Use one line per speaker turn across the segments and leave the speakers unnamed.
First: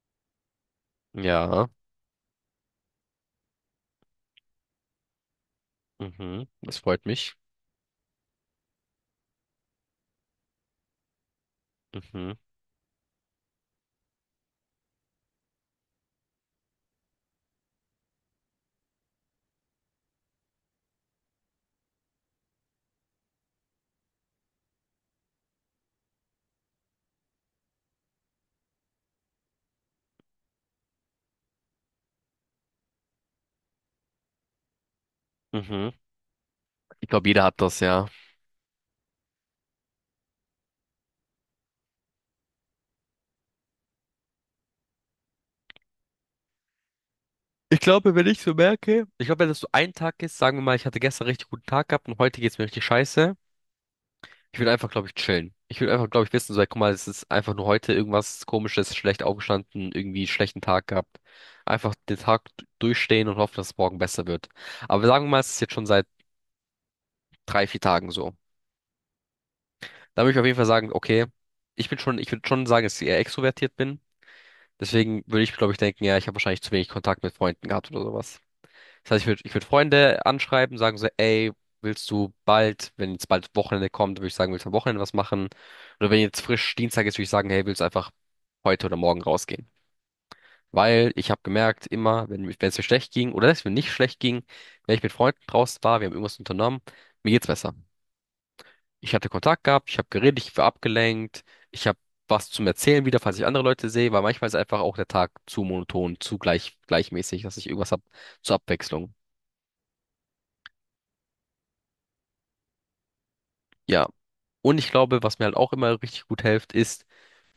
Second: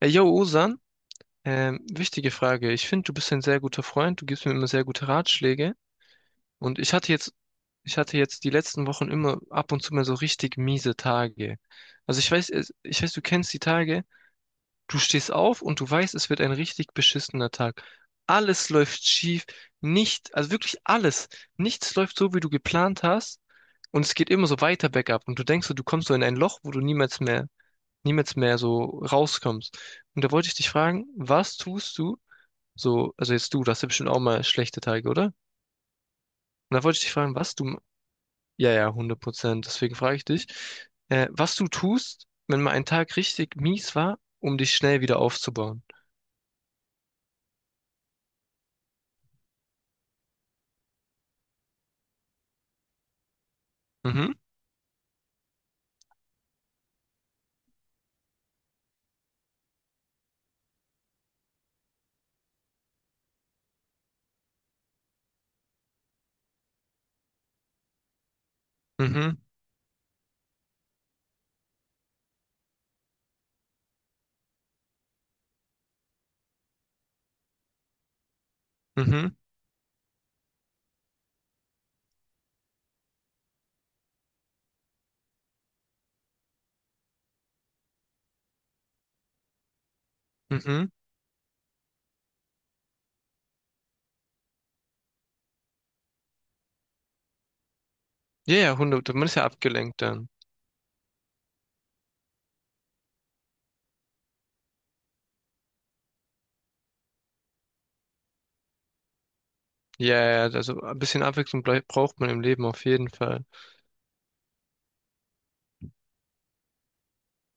Yo, Osan,
Ja,
wichtige Frage. Ich finde, du bist ein sehr guter Freund. Du gibst mir immer sehr gute Ratschläge.
mhm, das
Und ich
freut
hatte jetzt,
mich.
ich hatte jetzt die letzten Wochen immer ab und zu mal so richtig miese Tage. Also ich
Mhm,
weiß, ich weiß, du kennst die Tage. Du stehst auf und du weißt, es wird ein richtig beschissener Tag. Alles läuft schief. Nicht, also wirklich alles. Nichts läuft so, wie du geplant hast. Und es geht immer so weiter bergab. Und du denkst so, du kommst so in ein Loch, wo du niemals mehr so rauskommst. Und da wollte ich dich fragen, was tust du, so, also jetzt du, das hast ja bestimmt auch mal schlechte Tage, oder? Und
mhm.
da wollte ich
Ich
dich
glaube,
fragen,
jeder
was
hat
du,
das, ja.
ja, ja, 100% deswegen frage ich dich, was du tust, wenn mal ein Tag richtig mies war, um dich schnell wieder aufzubauen.
Ich glaube, wenn ich so merke, ich glaube, wenn das so ein Tag ist, sagen wir mal, ich hatte gestern richtig guten Tag gehabt und heute geht's mir richtig scheiße.
Mhm,
Ich will einfach, glaube ich, chillen. Ich will einfach, glaube ich, wissen, so, ey, guck mal, es ist einfach nur heute irgendwas Komisches, schlecht aufgestanden, irgendwie schlechten Tag gehabt. Einfach den durchstehen und hoffen, dass es morgen besser wird. Aber sagen wir mal, es ist jetzt schon seit drei, vier Tagen so.
mhm,
Da würde ich auf jeden Fall sagen, okay, ich bin schon, ich würde schon sagen, dass ich eher extrovertiert bin. Deswegen würde ich, glaube ich, denken, ja, ich habe wahrscheinlich zu wenig Kontakt mit Freunden gehabt oder sowas. Das heißt, ich
mhm,
würde ich würd Freunde anschreiben, sagen so, ey, willst du bald, wenn jetzt bald Wochenende kommt, würde ich sagen, willst du am Wochenende was machen? Oder wenn jetzt frisch Dienstag ist, würde ich sagen, hey, willst du einfach heute oder morgen rausgehen?
mhm.
Weil ich habe gemerkt, immer, wenn es mir schlecht ging oder wenn es mir nicht schlecht ging, wenn ich mit Freunden draußen war, wir haben irgendwas unternommen, mir geht's besser.
Ja, ja,
Ich
hundert, man
hatte
ist ja
Kontakt gehabt, ich
abgelenkt
habe
dann.
geredet, ich war abgelenkt, ich habe was zum Erzählen wieder, falls ich andere Leute sehe, weil manchmal ist einfach auch der Tag zu monoton, zu gleich, gleichmäßig, dass ich irgendwas hab zur Abwechslung.
Ja, ja, ja, also ein bisschen Abwechslung braucht man im Leben auf jeden Fall.
Ja. Und ich glaube, was mir halt auch immer richtig gut hilft, ist,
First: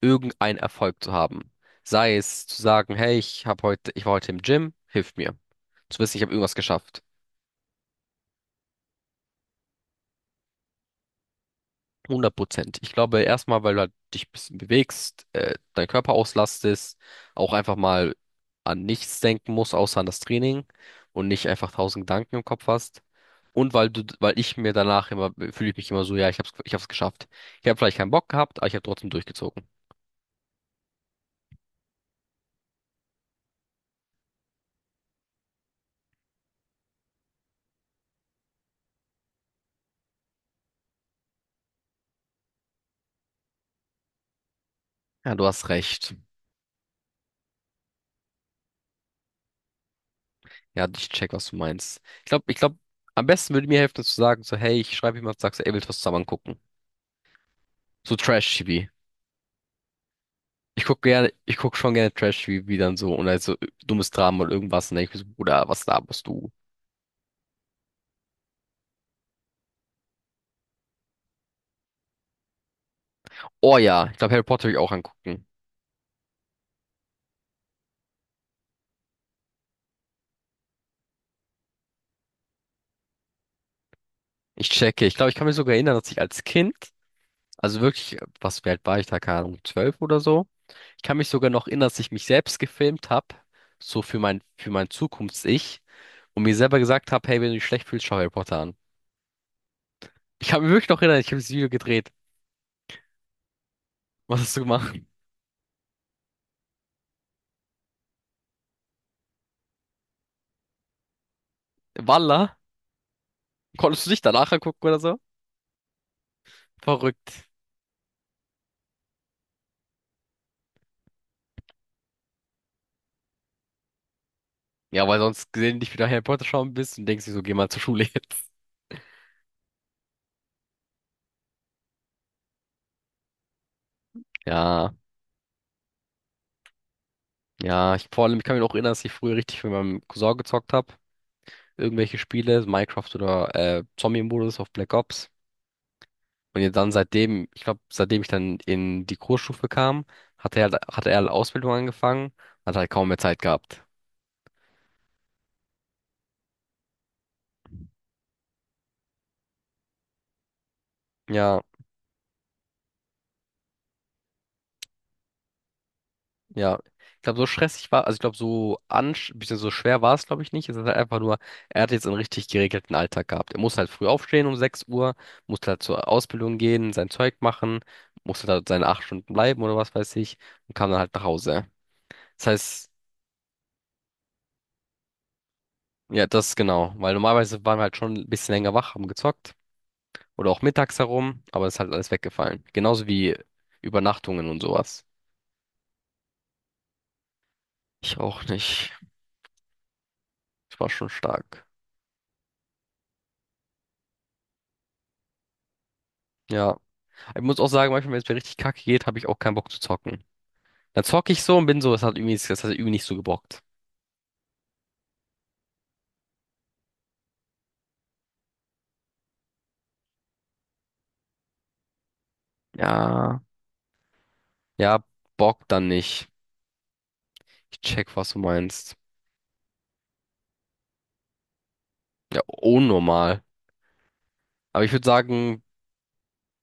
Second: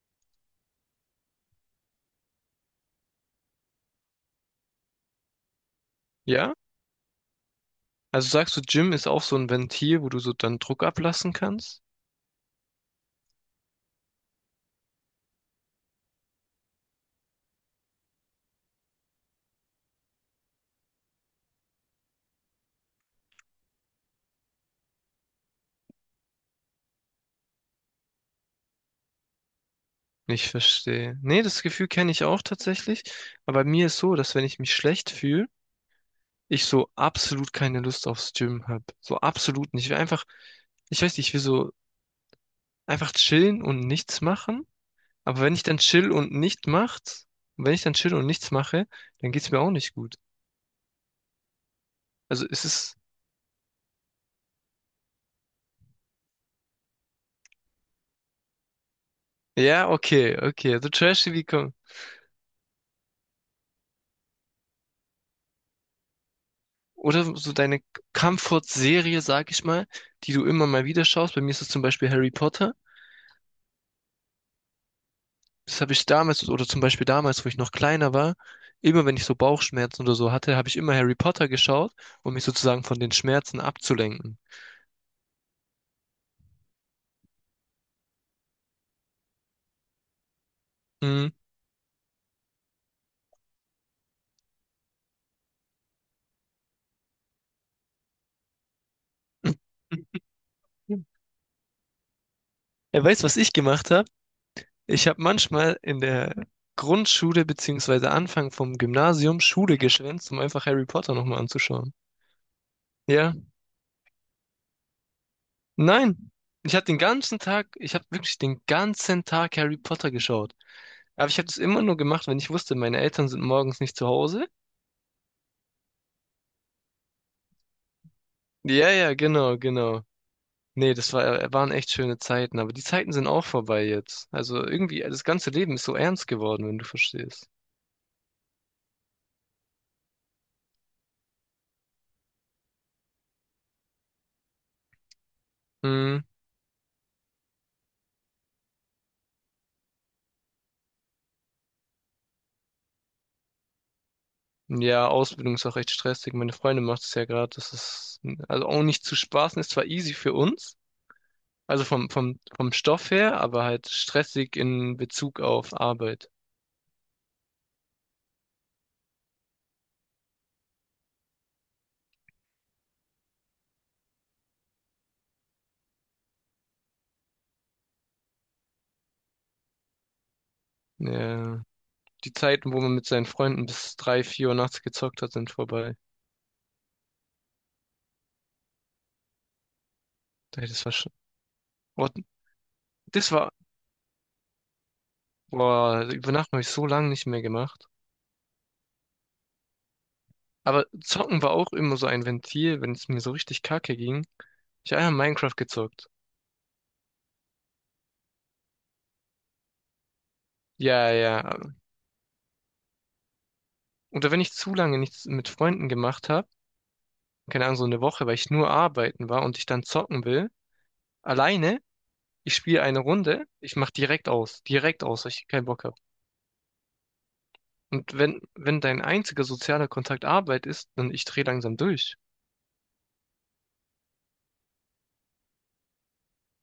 irgendeinen Erfolg zu haben. Sei es zu sagen, hey, ich hab heute, ich war heute im Gym, hilft mir. Zu wissen, ich habe irgendwas
Ja?
geschafft.
Also sagst du, Gym ist auch so ein Ventil, wo du so dann Druck ablassen kannst?
100%. Ich glaube, erstmal, weil du halt dich ein bisschen bewegst, deinen Körper auslastest, auch einfach mal an nichts denken musst, außer an das Training und nicht einfach tausend Gedanken im Kopf hast. Und weil du, weil ich mir danach immer, fühle ich mich immer so, ja, ich hab's geschafft. Ich habe vielleicht keinen Bock gehabt, aber ich habe trotzdem durchgezogen.
Ich verstehe. Nee, das Gefühl kenne ich auch tatsächlich. Aber bei mir ist so, dass wenn ich mich schlecht fühle, ich so absolut keine Lust aufs Gym habe. So absolut nicht. Ich will einfach, ich weiß nicht, ich will so einfach chillen und nichts machen.
Ja,
Aber
du
wenn ich
hast
dann chill
recht.
und nicht macht, wenn ich dann chill und nichts mache, dann geht's mir auch nicht gut.
Ja, ich check, was du meinst. Ich glaube,
Also
ich
es
glaube,
ist,
am besten würde mir helfen, zu sagen, so, hey, ich schreibe jemand, sagst du, ey, willst du was zusammen gucken? So Trash-TV.
ja, okay, okay.
Ich
So
guck
trashy
gerne,
wie
ich
komm.
guck schon gerne Trash-TV wie dann so und also dummes Drama oder irgendwas. Und dann denk ich mir so, Bruder, was laberst du?
Oder so deine Comfort-Serie, sag ich mal, die du immer mal wieder schaust. Bei mir ist es zum Beispiel Harry Potter.
Oh ja, ich glaube, Harry Potter will ich auch angucken.
Das habe ich damals, oder zum Beispiel damals, wo ich noch kleiner war, immer wenn ich so Bauchschmerzen oder so hatte, habe ich immer Harry Potter geschaut, um mich sozusagen von den Schmerzen abzulenken.
Ich checke. Ich glaube, ich kann mich sogar erinnern, dass ich als Kind, also wirklich, was, wie alt war ich da? Keine Ahnung, 12 oder so. Ich kann mich
Mhm.
sogar noch erinnern, dass ich mich selbst gefilmt habe, so für mein Zukunfts-Ich und mir selber gesagt habe, hey, wenn du dich schlecht fühlst, schau Harry Potter an. Ich kann mich wirklich noch erinnern, ich habe das Video gedreht.
Er weiß, was ich gemacht habe.
Was hast du gemacht?
Ich habe manchmal in der Grundschule beziehungsweise Anfang vom Gymnasium Schule geschwänzt, um einfach Harry Potter nochmal anzuschauen.
Walla?
Ja,
Konntest du dich danach angucken oder so?
nein. Ich habe den ganzen
Verrückt.
Tag, ich habe wirklich den ganzen Tag Harry Potter geschaut. Aber ich habe das immer nur gemacht, wenn ich wusste, meine Eltern sind morgens nicht zu Hause.
Ja, weil sonst gelegentlich wieder Harry Potter schauen bist und denkst dir so, geh mal zur Schule jetzt.
Ja, ja, genau, genau. Nee, das war, waren echt schöne Zeiten, aber die Zeiten sind auch vorbei jetzt. Also
Ja,
irgendwie, das ganze Leben ist so ernst geworden, wenn du verstehst.
ja, ich vor allem, ich kann mich auch erinnern, dass ich früher richtig mit meinem Cousin gezockt habe. Irgendwelche Spiele, Minecraft oder Zombie-Modus auf Black Ops.
Hm.
Und jetzt dann seitdem, ich glaube, seitdem ich dann in die Kursstufe kam, hat er halt Ausbildung angefangen, hat halt kaum mehr Zeit gehabt.
Ja, Ausbildung ist auch echt stressig. Meine Freundin macht es ja gerade, das ist also auch nicht zu spaßen, ist zwar easy für uns,
Ja.
also vom Stoff her, aber halt stressig in Bezug auf Arbeit.
Ja, ich glaube, so stressig war, also ich glaube, so ansch, bisschen so schwer war es, glaube ich, nicht. Es ist halt einfach nur, er hat jetzt einen richtig geregelten Alltag gehabt. Er muss halt früh aufstehen um 6 Uhr, muss halt zur Ausbildung gehen, sein Zeug machen, musste da seine 8 Stunden bleiben oder was weiß ich und kam dann halt nach
Ja.
Hause.
Die
Das
Zeiten, wo
heißt,
man mit seinen Freunden bis drei, vier Uhr nachts gezockt hat, sind vorbei.
ja, das genau, weil normalerweise waren wir halt schon ein bisschen länger wach, haben gezockt oder auch
Ey, das war
mittags
schon.
herum, aber es ist halt
Oh,
alles weggefallen. Genauso
das
wie
war.
Übernachtungen und sowas.
Boah, über Nacht habe ich so lange nicht mehr gemacht.
Ich auch nicht. Es
Aber
war schon
Zocken war
stark.
auch immer so ein Ventil, wenn es mir so richtig kacke ging. Ich habe einfach Minecraft gezockt.
Ja. Ich muss auch sagen, manchmal, wenn es mir richtig kacke geht, habe ich auch keinen Bock zu zocken. Dann
Ja,
zocke
ja.
ich so und bin so, das hat irgendwie, das hat irgendwie nicht so gebockt.
Oder wenn ich zu lange nichts mit Freunden gemacht habe, keine Ahnung, so eine Woche, weil ich nur arbeiten war und ich dann zocken will, alleine, ich spiele eine
Ja,
Runde, ich mach direkt
ja,
aus, weil ich keinen
Bock
Bock
dann
habe.
nicht. Ich check,
Und
was du
wenn, wenn
meinst.
dein einziger sozialer Kontakt Arbeit ist, dann ich drehe langsam durch.
Ja, unnormal. Aber ich würde sagen,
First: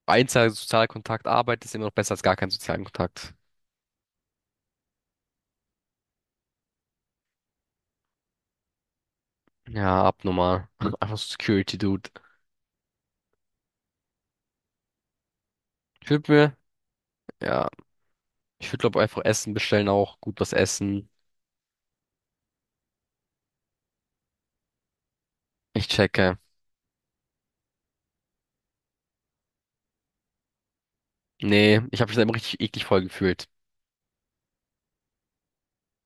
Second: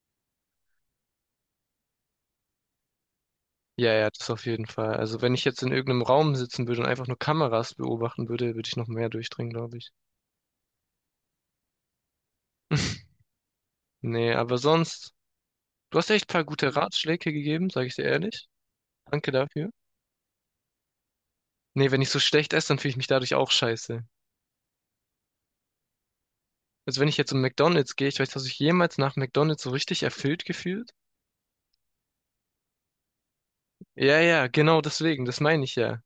einzelner Sozialkontakt, Arbeit ist immer noch besser als gar keinen sozialen Kontakt.
Ja, ja, das auf jeden Fall. Also wenn ich jetzt in irgendeinem Raum sitzen würde und einfach nur Kameras beobachten würde, würde ich noch mehr durchdrehen, glaube ich.
Ja, abnormal. Einfach so Security, Dude.
Nee, aber sonst. Du hast
Ich
echt
würde
ein paar
mir,
gute Ratschläge
ja,
gegeben, sage ich dir ehrlich.
ich würde glaube einfach
Danke
Essen
dafür.
bestellen auch, gut was essen.
Nee, wenn ich so schlecht esse, dann fühle ich mich dadurch auch scheiße.
Ich checke.
Also wenn ich jetzt um McDonald's gehe, ich weiß, hast du dich jemals nach McDonald's so richtig erfüllt gefühlt?
Nee, ich habe mich da immer richtig eklig voll gefühlt.
Ja, ja, genau deswegen, das meine ich ja.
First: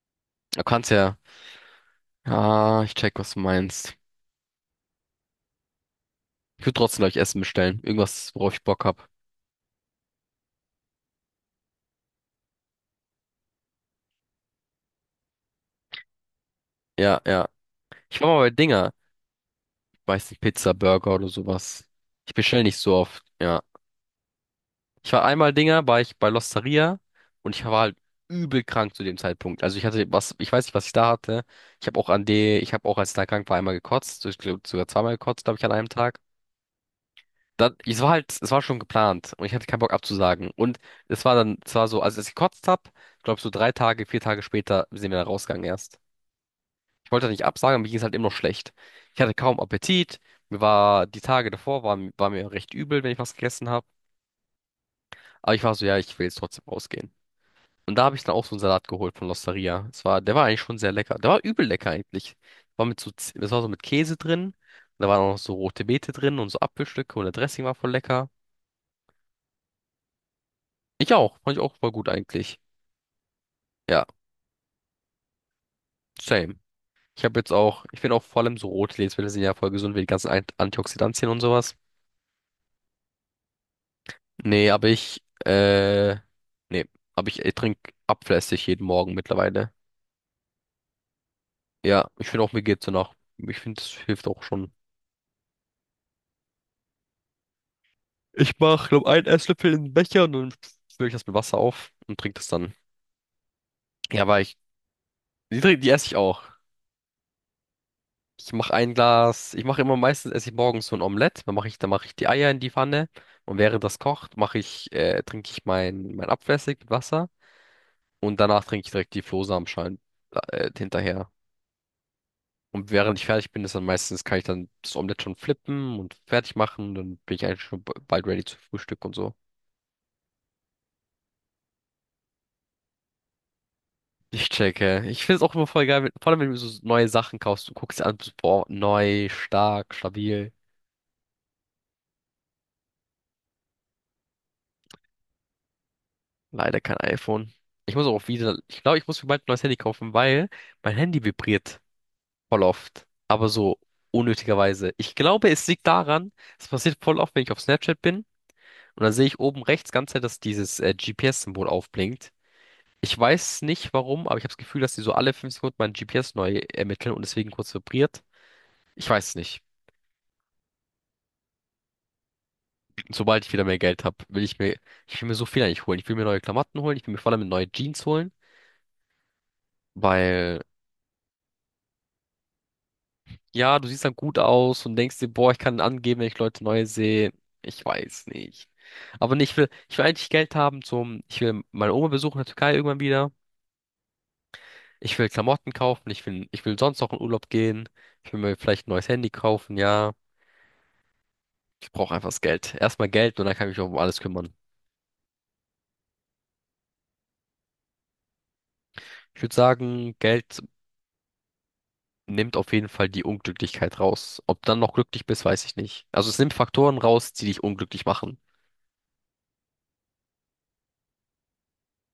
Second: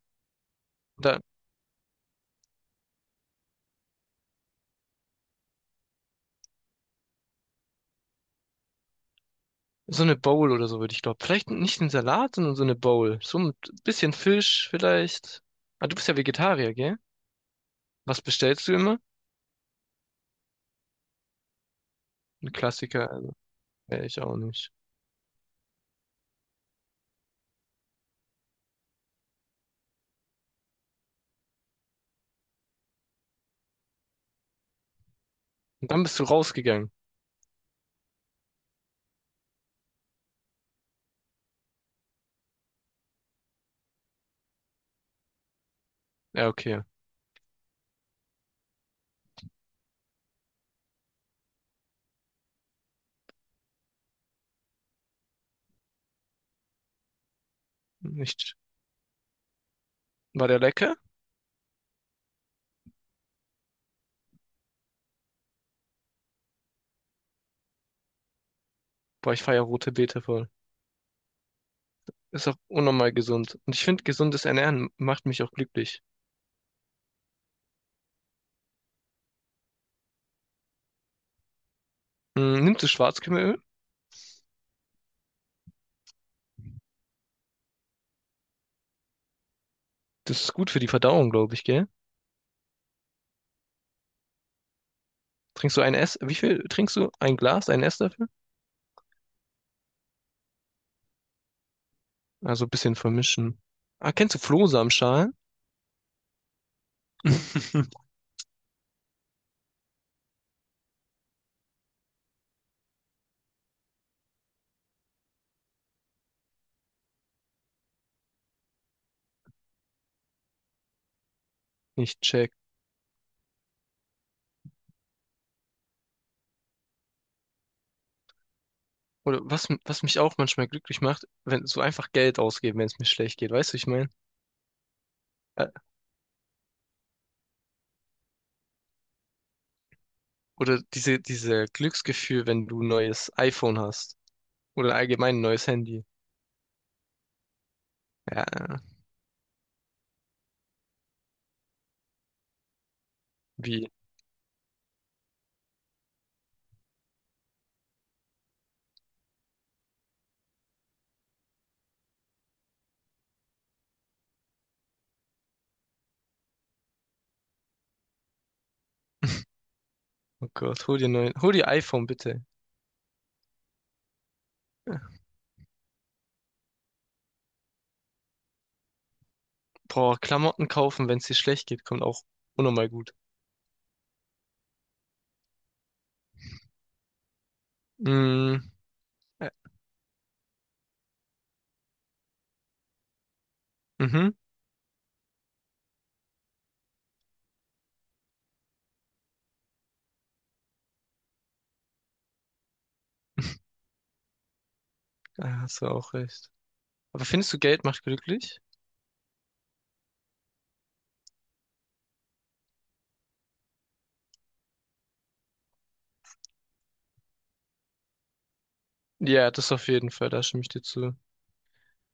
Du kannst ja.
Da,
Ah, ich check, was du meinst. Ich würde trotzdem, glaube Essen bestellen. Irgendwas, worauf ich Bock hab.
so eine Bowl oder so würde ich glauben. Vielleicht nicht einen Salat, sondern so eine Bowl. So ein bisschen Fisch vielleicht. Ah, du bist ja Vegetarier, gell?
Ja, ja.
Was
Ich war mal bei
bestellst du
Dinger.
immer?
Ich weiß nicht, Pizza, Burger oder sowas. Ich
Ein
bestelle nicht so
Klassiker,
oft, ja.
wäre ich auch nicht.
Ich war einmal Dinger, war ich bei L'Osteria und ich war halt übel krank zu dem Zeitpunkt. Also ich hatte was, ich weiß nicht, was ich da hatte. Ich habe auch, als ich da krank war, einmal gekotzt. Ich glaube, sogar zweimal gekotzt, glaube ich, an einem
Und dann
Tag.
bist du rausgegangen.
Dann, es war halt, es war schon geplant und ich hatte keinen Bock abzusagen. Und es war dann, es war so, als ich gekotzt hab, glaube so drei Tage, vier Tage später sind wir da rausgegangen erst.
Ja, okay.
Ich wollte nicht absagen, aber mir ging es halt immer noch schlecht. Ich hatte kaum Appetit. Mir war, die Tage davor war, war mir recht übel, wenn ich was gegessen habe. Aber ich war so, ja, ich will jetzt trotzdem rausgehen. Und da habe ich dann auch so
Nicht.
einen Salat geholt von L'Osteria. Es war, der war
War
eigentlich
der
schon sehr
lecker?
lecker. Der war übel lecker eigentlich. War mit so, das war so mit Käse drin. Da waren auch noch so rote Beete drin und so Apfelstücke und der Dressing war voll lecker.
Boah, ich feier rote Beete voll.
Ich auch, fand ich auch voll gut
Ist auch
eigentlich.
unnormal gesund. Und ich
Ja,
finde, gesundes Ernähren macht mich auch glücklich.
same. Ich habe jetzt auch, ich finde auch vor allem so rote Lebensmittel sind ja voll gesund, wie die ganzen Antioxidantien und sowas.
Hm, nimmst du Schwarzkümmelöl?
Nee, aber ich, nee, aber ich trinke abflässig jeden Morgen mittlerweile.
Das ist gut für die Verdauung, glaube ich, gell?
Ja, ich finde auch, mir geht's danach. Ich finde, das hilft auch schon.
Trinkst du ein Ess? Wie viel trinkst du? Ein Glas, ein Esslöffel?
Ich mache, glaube einen Esslöffel in den Becher und dann fülle ich das mit Wasser auf und trinke das
Also ein
dann.
bisschen vermischen. Ah,
Ja,
kennst du
weil ich,
Flohsamenschalen?
die, die esse ich auch. Ich mache ein Glas, ich mache immer meistens, esse ich morgens so ein Omelett. Dann mache ich die Eier in die Pfanne und während das kocht, mache ich, trinke ich mein Abflüssig mit Wasser und danach trinke ich direkt die Flohsamenschalen, hinterher.
Nicht check.
Und während ich fertig bin, ist dann meistens, kann ich dann das Omelett schon flippen und fertig machen. Dann bin ich eigentlich bald ready zu Frühstück und so.
Oder was, was mich auch manchmal glücklich macht, wenn so einfach Geld ausgeben, wenn es mir schlecht geht, weißt du, ich meine?
Ich checke. Ich finde es auch immer
Äh,
voll geil, wenn, vor allem wenn du so neue Sachen kaufst. Du guckst dir an, bist, boah, neu, stark, stabil.
Oder diese, diese Glücksgefühl, wenn du ein neues iPhone hast. Oder allgemein ein neues Handy.
Leider kein iPhone. Ich muss auch
Ja,
wieder, ich glaube, ich muss mir bald ein neues Handy kaufen, weil mein Handy vibriert voll oft. Aber so
wie?
unnötigerweise. Ich glaube, es liegt daran, es passiert voll oft, wenn ich auf Snapchat bin. Und dann sehe ich oben rechts ganze Zeit, dass dieses GPS-Symbol aufblinkt. Ich weiß nicht warum, aber ich habe das Gefühl, dass die so alle 5 Sekunden mein GPS neu ermitteln und deswegen kurz vibriert. Ich weiß es nicht.
Oh Gott, hol dir hol dir iPhone, bitte.
Sobald ich wieder mehr Geld habe, will ich mir, ich will mir so viel eigentlich holen. Ich will mir neue Klamotten holen, ich will mir vor allem neue Jeans holen,
Boah,
weil,
Klamotten kaufen, wenn es dir schlecht geht, kommt auch unnormal gut.
ja, du siehst dann gut aus und denkst dir, boah, ich kann angeben, wenn ich Leute neu sehe. Ich weiß
Mm,
nicht. Aber nee,
äh,
ich will eigentlich Geld haben zum, ich will meine Oma besuchen in der Türkei irgendwann wieder.
mhm,
Ich will Klamotten kaufen, ich will sonst noch in Urlaub gehen. Ich will mir vielleicht ein neues Handy kaufen, ja. Ich brauche einfach das Geld. Erstmal Geld und dann kann ich mich auch um alles kümmern.
da hast du auch recht. Aber findest du, Geld macht glücklich?
Ich würde sagen, Geld nimmt auf jeden Fall die Unglücklichkeit raus. Ob du dann noch glücklich bist, weiß ich nicht. Also es nimmt Faktoren raus, die dich unglücklich machen.
Ja, das auf jeden Fall, da stimme ich dir zu.